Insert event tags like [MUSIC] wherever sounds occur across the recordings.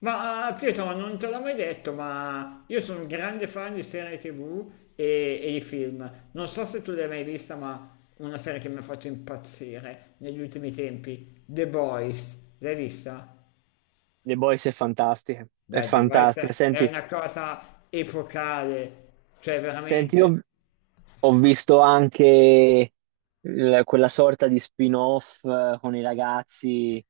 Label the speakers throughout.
Speaker 1: Pietro, ma non te l'ho mai detto, ma io sono un grande fan di serie TV e di film. Non so se tu l'hai mai vista, ma una serie che mi ha fatto impazzire negli ultimi tempi, The Boys. L'hai vista?
Speaker 2: The Boys è fantastica, è
Speaker 1: Dai, The Boys
Speaker 2: fantastica.
Speaker 1: è
Speaker 2: Senti,
Speaker 1: una cosa epocale, cioè
Speaker 2: senti,
Speaker 1: veramente.
Speaker 2: io ho visto anche quella sorta di spin-off con i ragazzi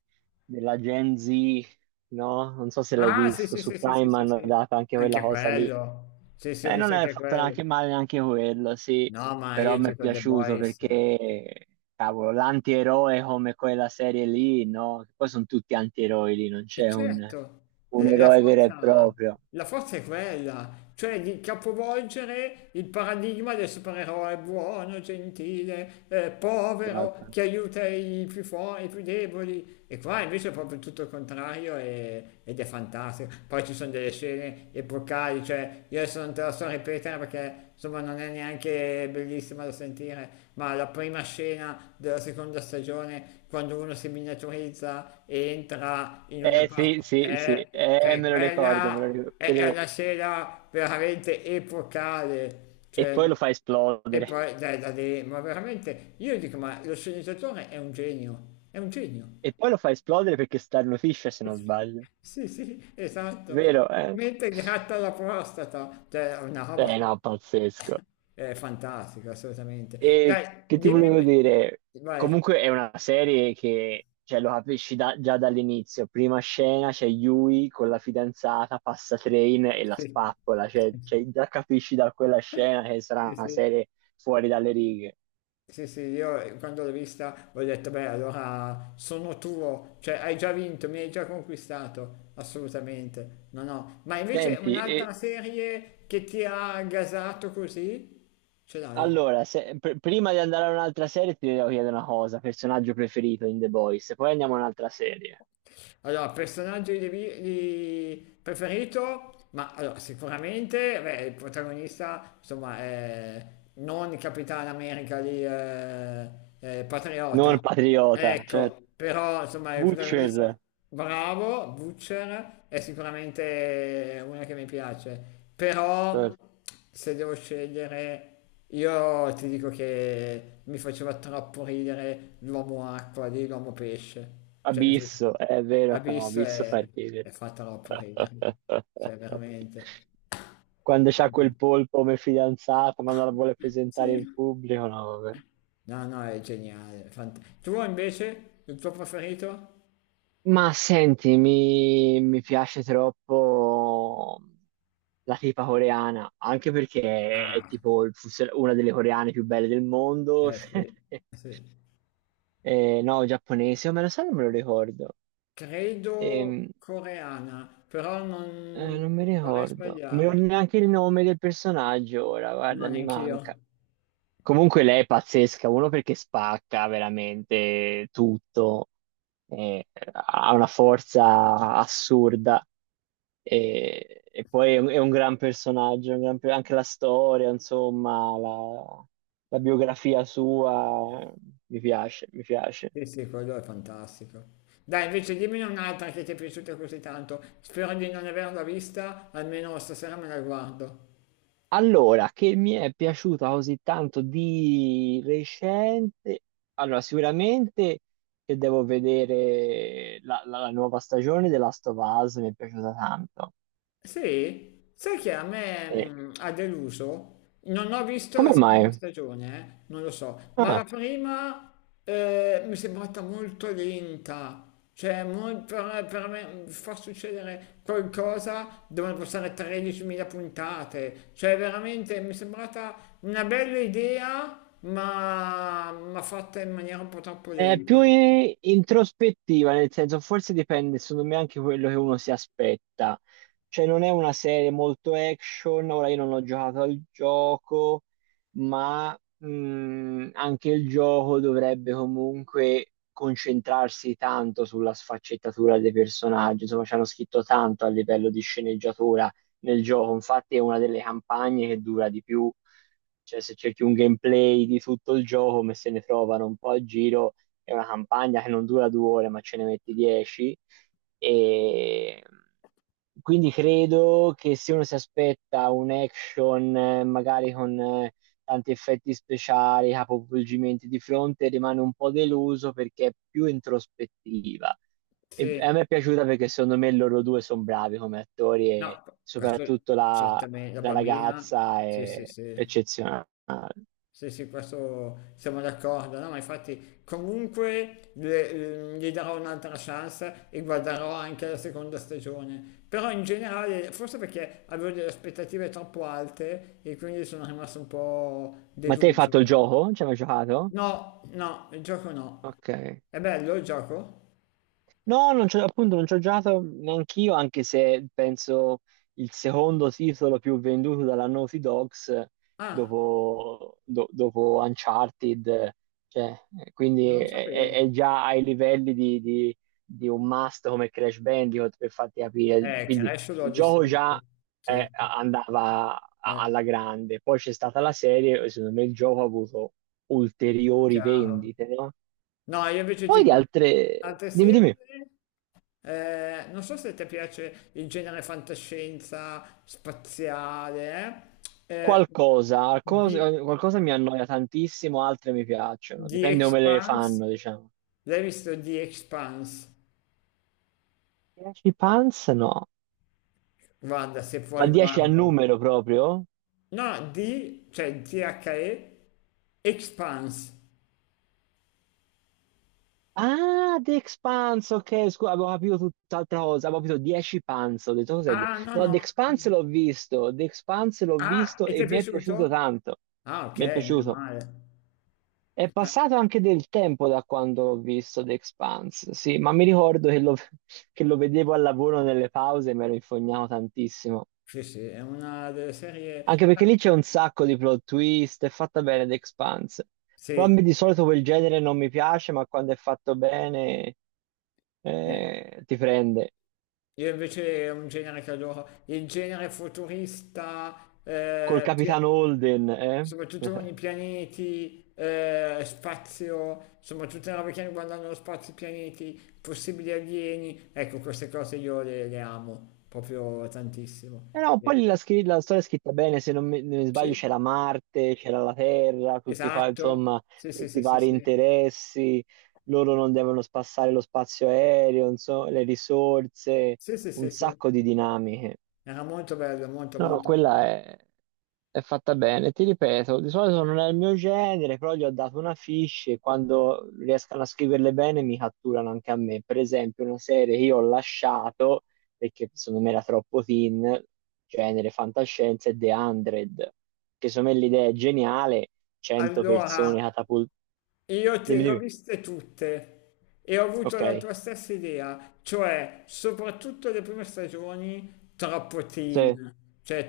Speaker 2: della Gen Z, no? Non so se l'hai
Speaker 1: Ah, sì,
Speaker 2: visto,
Speaker 1: sì,
Speaker 2: su
Speaker 1: sì, sì, sì,
Speaker 2: Prime
Speaker 1: sì,
Speaker 2: hanno
Speaker 1: sì.
Speaker 2: dato anche quella
Speaker 1: Anche
Speaker 2: cosa lì.
Speaker 1: quello. Sì, sì, ho
Speaker 2: E non
Speaker 1: visto
Speaker 2: è
Speaker 1: anche
Speaker 2: fatto
Speaker 1: quello.
Speaker 2: neanche male neanche quello, sì,
Speaker 1: No, ma
Speaker 2: però
Speaker 1: io
Speaker 2: mi è
Speaker 1: dico The
Speaker 2: piaciuto
Speaker 1: Boys.
Speaker 2: perché, cavolo, l'antieroe come quella serie lì, no? Poi sono tutti antieroi lì, non
Speaker 1: E
Speaker 2: c'è un
Speaker 1: certo,
Speaker 2: un
Speaker 1: eh, la
Speaker 2: eroe vero e
Speaker 1: forza,
Speaker 2: proprio.
Speaker 1: la forza è quella, cioè di capovolgere il paradigma del supereroe buono, gentile, povero,
Speaker 2: Esatto.
Speaker 1: che aiuta i più forti, i più deboli. E qua invece è proprio tutto il contrario ed è fantastico. Poi ci sono delle scene epocali, cioè io adesso non te la so ripetere perché insomma non è neanche bellissima da sentire, ma la prima scena della seconda stagione, quando uno si miniaturizza e entra in una
Speaker 2: Eh sì,
Speaker 1: parte,
Speaker 2: sì, sì,
Speaker 1: è, cioè,
Speaker 2: me lo ricordo, me lo
Speaker 1: quella
Speaker 2: ricordo.
Speaker 1: è una scena veramente epocale.
Speaker 2: E poi lo fa
Speaker 1: E
Speaker 2: esplodere.
Speaker 1: poi, dai, da lì, ma veramente, io dico, ma lo sceneggiatore è un genio, è un genio.
Speaker 2: E poi lo fa esplodere perché starnutisce, se non
Speaker 1: [LAUGHS]
Speaker 2: sbaglio.
Speaker 1: Sì, sì, esatto.
Speaker 2: Vero, eh?
Speaker 1: Mentre gratta la prostata, cioè, è una roba
Speaker 2: Eh no, pazzesco.
Speaker 1: fantastica, assolutamente.
Speaker 2: E
Speaker 1: Dai,
Speaker 2: che ti volevo
Speaker 1: dimmi,
Speaker 2: dire?
Speaker 1: vai.
Speaker 2: Comunque è una serie che, cioè, lo capisci già dall'inizio. Prima scena c'è Yui con la fidanzata, passa train e la
Speaker 1: Sì,
Speaker 2: spappola. Cioè,
Speaker 1: [LAUGHS]
Speaker 2: cioè, già capisci da quella scena che
Speaker 1: sì,
Speaker 2: sarà una
Speaker 1: sì,
Speaker 2: serie fuori dalle righe.
Speaker 1: sì, sì, io quando l'ho vista ho detto, beh, allora sono tuo, cioè hai già vinto, mi hai già conquistato, assolutamente, no, no. Ma invece
Speaker 2: Senti,
Speaker 1: un'altra serie che ti ha gasato così, ce l'hai?
Speaker 2: allora, prima di andare a un'altra serie ti devo chiedere una cosa, personaggio preferito in The Boys, poi andiamo a un'altra serie.
Speaker 1: Allora, personaggio preferito, ma allora, sicuramente beh, il protagonista, insomma, è non Capitan America di
Speaker 2: Non
Speaker 1: Patriota.
Speaker 2: Patriota, certo.
Speaker 1: Ecco, però insomma il protagonista
Speaker 2: Butcher,
Speaker 1: bravo, Butcher è sicuramente una che mi piace, però
Speaker 2: certo.
Speaker 1: se devo scegliere io ti dico che mi faceva troppo ridere l'uomo acqua di l'uomo pesce, cioè mi fa-
Speaker 2: Abisso, è vero, no,
Speaker 1: Abyss
Speaker 2: Abisso fa ridere.
Speaker 1: è fa troppo ridere,
Speaker 2: [LAUGHS]
Speaker 1: cioè veramente.
Speaker 2: Quando c'ha
Speaker 1: Fanta-
Speaker 2: quel polpo come fidanzata, ma non la vuole
Speaker 1: [LAUGHS]
Speaker 2: presentare in
Speaker 1: Sì.
Speaker 2: pubblico, no, vabbè.
Speaker 1: No, no, è geniale. Tu invece, il tuo preferito?
Speaker 2: Ma senti, mi piace troppo. La tipa coreana, anche perché è
Speaker 1: Ah,
Speaker 2: tipo una delle coreane più belle del mondo.
Speaker 1: eh sì,
Speaker 2: [LAUGHS]
Speaker 1: sì.
Speaker 2: No, giapponese, o me lo sa, non me lo ricordo.
Speaker 1: Credo
Speaker 2: Ehm,
Speaker 1: coreana, però
Speaker 2: eh,
Speaker 1: non,
Speaker 2: non mi
Speaker 1: non vorrei
Speaker 2: ricordo, non mi ricordo
Speaker 1: sbagliare.
Speaker 2: neanche il nome del personaggio ora,
Speaker 1: No,
Speaker 2: guarda, mi
Speaker 1: neanch'io.
Speaker 2: manca. Comunque lei è pazzesca, uno perché spacca veramente tutto, eh, ha una forza assurda. E poi è un gran personaggio, anche la storia, insomma, la biografia sua, mi piace, mi piace.
Speaker 1: Sì, sì, quello è fantastico. Dai, invece dimmi un'altra che ti è piaciuta così tanto. Spero di non averla vista, almeno stasera me la guardo.
Speaker 2: Allora, che mi è piaciuta così tanto di recente? Allora, sicuramente che devo vedere la nuova stagione della Last of Us, mi è piaciuta tanto.
Speaker 1: Sì, sai che a me
Speaker 2: E-
Speaker 1: ha deluso? Non ho visto la
Speaker 2: Come
Speaker 1: seconda
Speaker 2: mai?
Speaker 1: stagione, non lo so, ma la
Speaker 2: Ah.
Speaker 1: prima mi è sembrata molto lenta. Cioè, per me far succedere qualcosa devono passare 13.000 puntate. Cioè, veramente mi è sembrata una bella idea, ma fatta in maniera un po' troppo
Speaker 2: È più
Speaker 1: lenta. Ecco.
Speaker 2: introspettiva, nel senso, forse dipende, secondo me, anche quello che uno si aspetta. Cioè, non è una serie molto action. Ora io non ho giocato al gioco, ma anche il gioco dovrebbe comunque concentrarsi tanto sulla sfaccettatura dei personaggi. Insomma, ci hanno scritto tanto a livello di sceneggiatura nel gioco. Infatti, è una delle campagne che dura di più. Cioè, se cerchi un gameplay di tutto il gioco, come se ne trovano un po' a giro, è una campagna che non dura 2 ore, ma ce ne metti 10. E quindi credo che se uno si aspetta un action, magari con tanti effetti speciali, capovolgimenti di fronte, rimane un po' deluso perché è più introspettiva. E a
Speaker 1: Sì,
Speaker 2: me è piaciuta perché secondo me loro due sono bravi come attori, e
Speaker 1: no, questo
Speaker 2: soprattutto la,
Speaker 1: certamente la
Speaker 2: la
Speaker 1: bambina.
Speaker 2: ragazza
Speaker 1: Sì, sì,
Speaker 2: è
Speaker 1: sì.
Speaker 2: eccezionale.
Speaker 1: Sì, sì, questo siamo d'accordo, no? Ma infatti comunque gli darò un'altra chance e guarderò anche la seconda stagione. Però in generale, forse perché avevo delle aspettative troppo alte e quindi sono rimasto un po'
Speaker 2: Ma te hai
Speaker 1: deluso.
Speaker 2: fatto il gioco? Ci hai mai giocato?
Speaker 1: No, no, il gioco no.
Speaker 2: Ok.
Speaker 1: È bello il gioco?
Speaker 2: No, non c'ho, appunto non ci ho giocato neanch'io, anche se penso il secondo titolo più venduto dalla Naughty Dogs
Speaker 1: Ah,
Speaker 2: dopo, dopo Uncharted, cioè, quindi
Speaker 1: non lo
Speaker 2: è, è-
Speaker 1: sapevo.
Speaker 2: è già ai livelli di un must come Crash Bandicoot, per farti capire. Quindi
Speaker 1: Crash l'ho
Speaker 2: il gioco
Speaker 1: distrutto,
Speaker 2: già,
Speaker 1: certo.
Speaker 2: andava
Speaker 1: Eh,
Speaker 2: alla grande, poi c'è stata la serie e secondo me il gioco ha avuto ulteriori
Speaker 1: chiaro.
Speaker 2: vendite, no?
Speaker 1: No, io invece ti
Speaker 2: Poi di
Speaker 1: dico
Speaker 2: altre...
Speaker 1: altre
Speaker 2: Dimmi,
Speaker 1: serie.
Speaker 2: dimmi.
Speaker 1: Non so se ti piace il genere fantascienza spaziale, eh? Eh,
Speaker 2: Qualcosa, cos-
Speaker 1: di
Speaker 2: qualcosa mi annoia tantissimo, altre mi piacciono,
Speaker 1: The
Speaker 2: dipende come le
Speaker 1: Expanse.
Speaker 2: fanno, diciamo.
Speaker 1: L'hai visto The Expanse?
Speaker 2: 10 Pants? No,
Speaker 1: Guarda, se
Speaker 2: ma
Speaker 1: puoi
Speaker 2: 10 a
Speaker 1: guardalo.
Speaker 2: numero proprio?
Speaker 1: No, di, cioè The Expanse.
Speaker 2: Ah, The Expanse, ok, scusa, avevo capito tutt'altra cosa, avevo capito 10 Pants, ho detto cos'è?
Speaker 1: Ah, no,
Speaker 2: No,
Speaker 1: no.
Speaker 2: The
Speaker 1: No,
Speaker 2: Expanse
Speaker 1: no.
Speaker 2: l'ho visto, The Expanse l'ho
Speaker 1: Ah,
Speaker 2: visto
Speaker 1: e ti
Speaker 2: e
Speaker 1: è
Speaker 2: mi è piaciuto
Speaker 1: piaciuto?
Speaker 2: tanto,
Speaker 1: Ah, ok,
Speaker 2: mi è
Speaker 1: meno
Speaker 2: piaciuto.
Speaker 1: male.
Speaker 2: È
Speaker 1: Ah,
Speaker 2: passato anche del tempo da quando l'ho visto The Expanse, sì, ma mi ricordo [LAUGHS] che lo vedevo al lavoro nelle pause e mi ero infognato tantissimo.
Speaker 1: sì, sì, è una delle
Speaker 2: Anche
Speaker 1: serie...
Speaker 2: perché lì c'è un sacco di plot twist, è fatta bene The Expanse. Però a
Speaker 1: Sì.
Speaker 2: me di solito quel genere non mi piace, ma quando è fatto bene,
Speaker 1: Eh.
Speaker 2: ti prende.
Speaker 1: Io invece è un genere che adoro, il genere futurista,
Speaker 2: Col
Speaker 1: eh, pia-
Speaker 2: capitano Holden, eh?
Speaker 1: soprattutto con i
Speaker 2: [LAUGHS]
Speaker 1: pianeti, spazio, insomma tutte le robe che riguardano lo spazio, i pianeti, possibili alieni, ecco queste cose io le amo proprio tantissimo.
Speaker 2: Eh no,
Speaker 1: Eh,
Speaker 2: poi la storia è scritta bene, se non mi sbaglio
Speaker 1: Sì,
Speaker 2: c'era Marte, c'era la Terra, tutti,
Speaker 1: esatto,
Speaker 2: insomma,
Speaker 1: sì sì
Speaker 2: tutti i
Speaker 1: sì sì
Speaker 2: vari
Speaker 1: sì,
Speaker 2: interessi, loro non devono spassare lo spazio aereo, insomma, le risorse,
Speaker 1: sì sì
Speaker 2: un
Speaker 1: sì sì,
Speaker 2: sacco di dinamiche.
Speaker 1: era molto bello, molto
Speaker 2: No, no,
Speaker 1: molto.
Speaker 2: quella è fatta bene, ti ripeto, di solito non è il mio genere, però gli ho dato una fiche e quando riescono a scriverle bene mi catturano anche a me. Per esempio, una serie che io ho lasciato perché secondo me era troppo teen, genere fantascienza, è The 100, che secondo me l'idea è geniale, 100 persone
Speaker 1: Allora...
Speaker 2: catapultate.
Speaker 1: Io te
Speaker 2: Dimmi,
Speaker 1: le ho
Speaker 2: dimmi.
Speaker 1: viste tutte e ho avuto
Speaker 2: Ok.
Speaker 1: la tua stessa idea, cioè soprattutto le prime stagioni troppo
Speaker 2: Sì.
Speaker 1: teen, cioè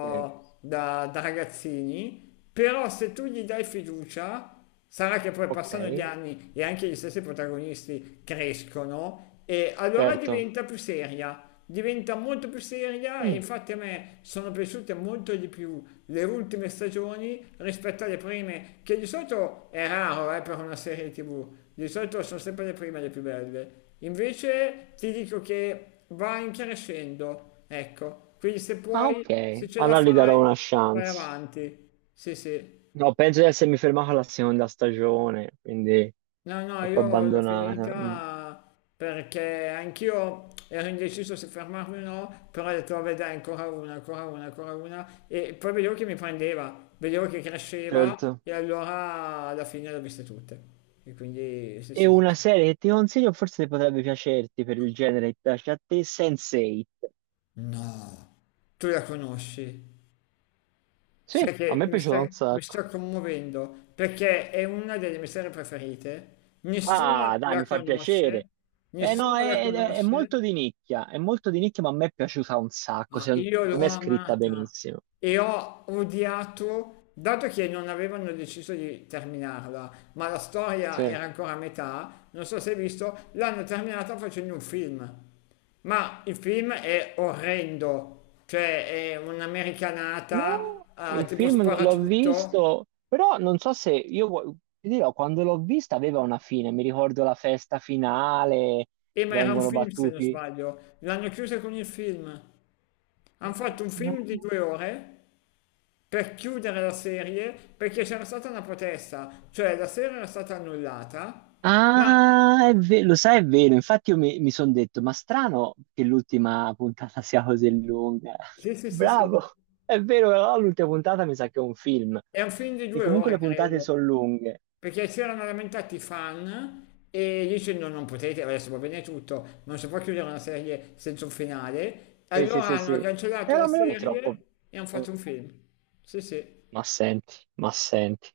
Speaker 2: Sì.
Speaker 1: da, da ragazzini, però se tu gli dai fiducia. Sarà che poi
Speaker 2: Ok,
Speaker 1: passano gli anni e anche gli stessi protagonisti crescono e allora
Speaker 2: certo.
Speaker 1: diventa più seria, diventa molto più seria e
Speaker 2: Mm,
Speaker 1: infatti a me sono piaciute molto di più le ultime stagioni rispetto alle prime, che di solito è raro per una serie TV, di solito sono sempre le prime le più belle. Invece ti dico che va in crescendo, ecco, quindi se
Speaker 2: ah,
Speaker 1: puoi, se
Speaker 2: ok,
Speaker 1: ce la
Speaker 2: allora gli darò una
Speaker 1: fai, vai
Speaker 2: chance.
Speaker 1: avanti. Sì, sì.
Speaker 2: No, penso di essermi fermato alla seconda stagione, quindi...
Speaker 1: No, no,
Speaker 2: troppo
Speaker 1: io l'ho
Speaker 2: abbandonata. Mm,
Speaker 1: finita perché anch'io ero indeciso se fermarmi o no, però ho detto, vabbè, dai, ancora una, ancora una, ancora una. E poi vedevo che mi prendeva, vedevo che cresceva
Speaker 2: certo.
Speaker 1: e allora alla fine le ho viste tutte. E quindi, sì,
Speaker 2: E
Speaker 1: sì, sì.
Speaker 2: una
Speaker 1: Sì.
Speaker 2: serie che ti consiglio, forse potrebbe piacerti per il genere che piace a te, Sense8.
Speaker 1: No, tu la conosci.
Speaker 2: Sì,
Speaker 1: Sai
Speaker 2: a
Speaker 1: che
Speaker 2: me è piaciuto un
Speaker 1: mi sto
Speaker 2: sacco.
Speaker 1: commuovendo perché è una delle mie serie preferite.
Speaker 2: Ah,
Speaker 1: Nessuno
Speaker 2: dai,
Speaker 1: la
Speaker 2: mi fa piacere.
Speaker 1: conosce,
Speaker 2: Eh no,
Speaker 1: nessuno la
Speaker 2: è
Speaker 1: conosce
Speaker 2: molto di nicchia, è molto di nicchia, ma a me è piaciuta un sacco,
Speaker 1: Ma
Speaker 2: secondo
Speaker 1: io l'ho
Speaker 2: me è scritta
Speaker 1: amata
Speaker 2: benissimo.
Speaker 1: e ho odiato, dato che non avevano deciso di terminarla, ma la storia
Speaker 2: Sì.
Speaker 1: era ancora a metà, non so se hai visto, l'hanno terminata facendo un film. Ma il film è orrendo, cioè è un'americanata,
Speaker 2: No,
Speaker 1: ah,
Speaker 2: il
Speaker 1: tipo
Speaker 2: film non l'ho
Speaker 1: sparatutto,
Speaker 2: visto, però non so se io ti dirò, quando l'ho vista aveva una fine, mi ricordo la festa finale,
Speaker 1: e ma era un
Speaker 2: vengono
Speaker 1: film se non
Speaker 2: battuti.
Speaker 1: sbaglio, l'hanno chiusa con il film. Hanno fatto un
Speaker 2: No.
Speaker 1: film di 2 ore per chiudere la serie perché c'era stata una protesta, cioè la serie era stata annullata, ma
Speaker 2: Ah, lo sai, è vero. Infatti, io mi sono detto: ma strano che l'ultima puntata [LAUGHS] sia così lunga. [LAUGHS]
Speaker 1: sì, sì, sì, sì,
Speaker 2: Bravo, è vero, però l'ultima puntata mi sa che è un film.
Speaker 1: è un film di
Speaker 2: E
Speaker 1: due
Speaker 2: comunque
Speaker 1: ore,
Speaker 2: le puntate
Speaker 1: credo,
Speaker 2: sono lunghe.
Speaker 1: perché si erano lamentati i fan e dicendo non potete, adesso va bene tutto, ma non si può chiudere una serie senza un finale,
Speaker 2: Sì, sì,
Speaker 1: allora
Speaker 2: sì, sì.
Speaker 1: hanno
Speaker 2: E
Speaker 1: cancellato la
Speaker 2: non me lo ricordo troppo.
Speaker 1: serie e hanno
Speaker 2: Eh,
Speaker 1: fatto un film. Sì, sì.
Speaker 2: Ma senti, ma senti.